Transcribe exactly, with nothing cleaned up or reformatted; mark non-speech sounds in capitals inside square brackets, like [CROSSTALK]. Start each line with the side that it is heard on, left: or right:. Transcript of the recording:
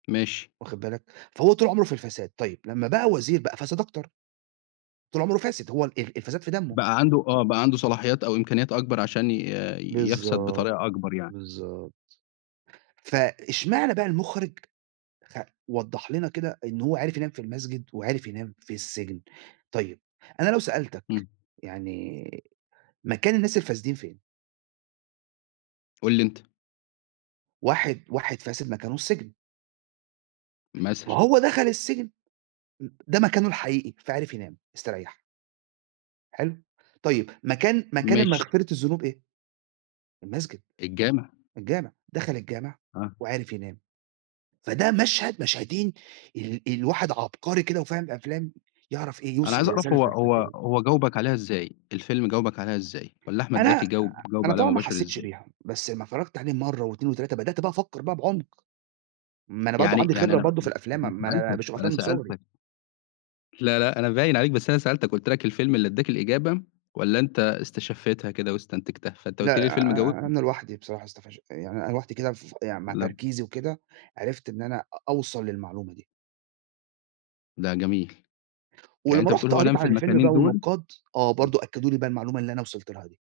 left: ماشي.
right: واخد بالك، فهو طول عمره في الفساد، طيب لمّا بقى وزير بقى فساد أكتر. طول عمره فاسد هو ال الفساد في دمه.
left: بقى عنده آه، بقى عنده صلاحيات أو إمكانيات أكبر عشان ي يَفسَد
right: بالضبط،
left: بطريقة أكبر يعني.
right: بالضبط، فاشمعنى بقى المُخرِج خ وضّح لنا كده إن هو عرِف ينام في المسجد، وعرِف ينام في السجن، طيب أنا لو سألتك،
left: إمم.
right: يعني مكان الناس الفاسدين فين؟
left: قُل لي أنت.
right: واحد واحد فاسد مكانه السجن. ما
left: مثلًا.
right: هو دخل السجن، إ ده مكانه الحقيقي، فعرف ينام، استريَّح. حلو، طيب مكان مكان
left: ماشي.
right: المغفرة الذنوب إيه؟ المسجد،
left: الجامع.
right: الجامع، دخَل الجامع
left: آه.
right: وعرِف ينام، فده مشهد مشهدين، ال الواحد عبقري كده وفاهم أفلام، يعرف إيه،
left: أنا
right: يوصل
left: عايز أعرف
right: الرسالة
left: هو هو
right: الفلسفية.
left: هو جاوبك عليها إزاي؟ الفيلم، جاوبك عليها إزاي؟ والّا أحمد
right: أنا أ
left: زكي
right: أ
left: جاوب جاوب
right: أنا
left: عليها
right: طبعًا ما
left: مباشر
right: حسّيتش
left: إزاي؟
right: بيها، بس أمّا اتفرّجت عليه مَرّة واتنين وتلاتة، بدأت بقى أفكر بقى بعمق، ما أنا برضه
left: يعني
right: عندي
left: يعني
right: خبرة
left: أنا
right: برضه في الأفلام م
left: [UNINTELLIGIBLE]
right: ما
left: ما أنا
right: أنا
left: سألتَك،
right: باشوف
left: ما أنا
right: أفلام من صغري.
left: سألتَك. لا، لأ أنا باين عليك بس أنا سألتَك، قُلت لَك الفيلم اللي أداك الإجابة، والّا أنت استشفيتها كده واستنتجها، فأنت
right: لأ
left: قُلت لي
right: أ
left: الفيلم
right: أ أ
left: جاوبني.
right: أنا لوحدي بصراحة استفش يعني أنا لوحدي كده ف يعني مع
left: لأ.
right: تركيزي وكده، عرفت إن أنا أ أوصل للمعلومة دي.
left: ده جميل، يعني
right: ولمّا
left: أنت بتقول
right: رُحت
left: هو
right: قريت
left: نام في
right: عن الفيلم
left: المكانين
right: بقى
left: دُول؟
right: والنقاد، آه،
left: [UNINTELLIGIBLE]
right: برضه أكدّوا لي بقى المعلومة اللي أنا وصِلت لها دي.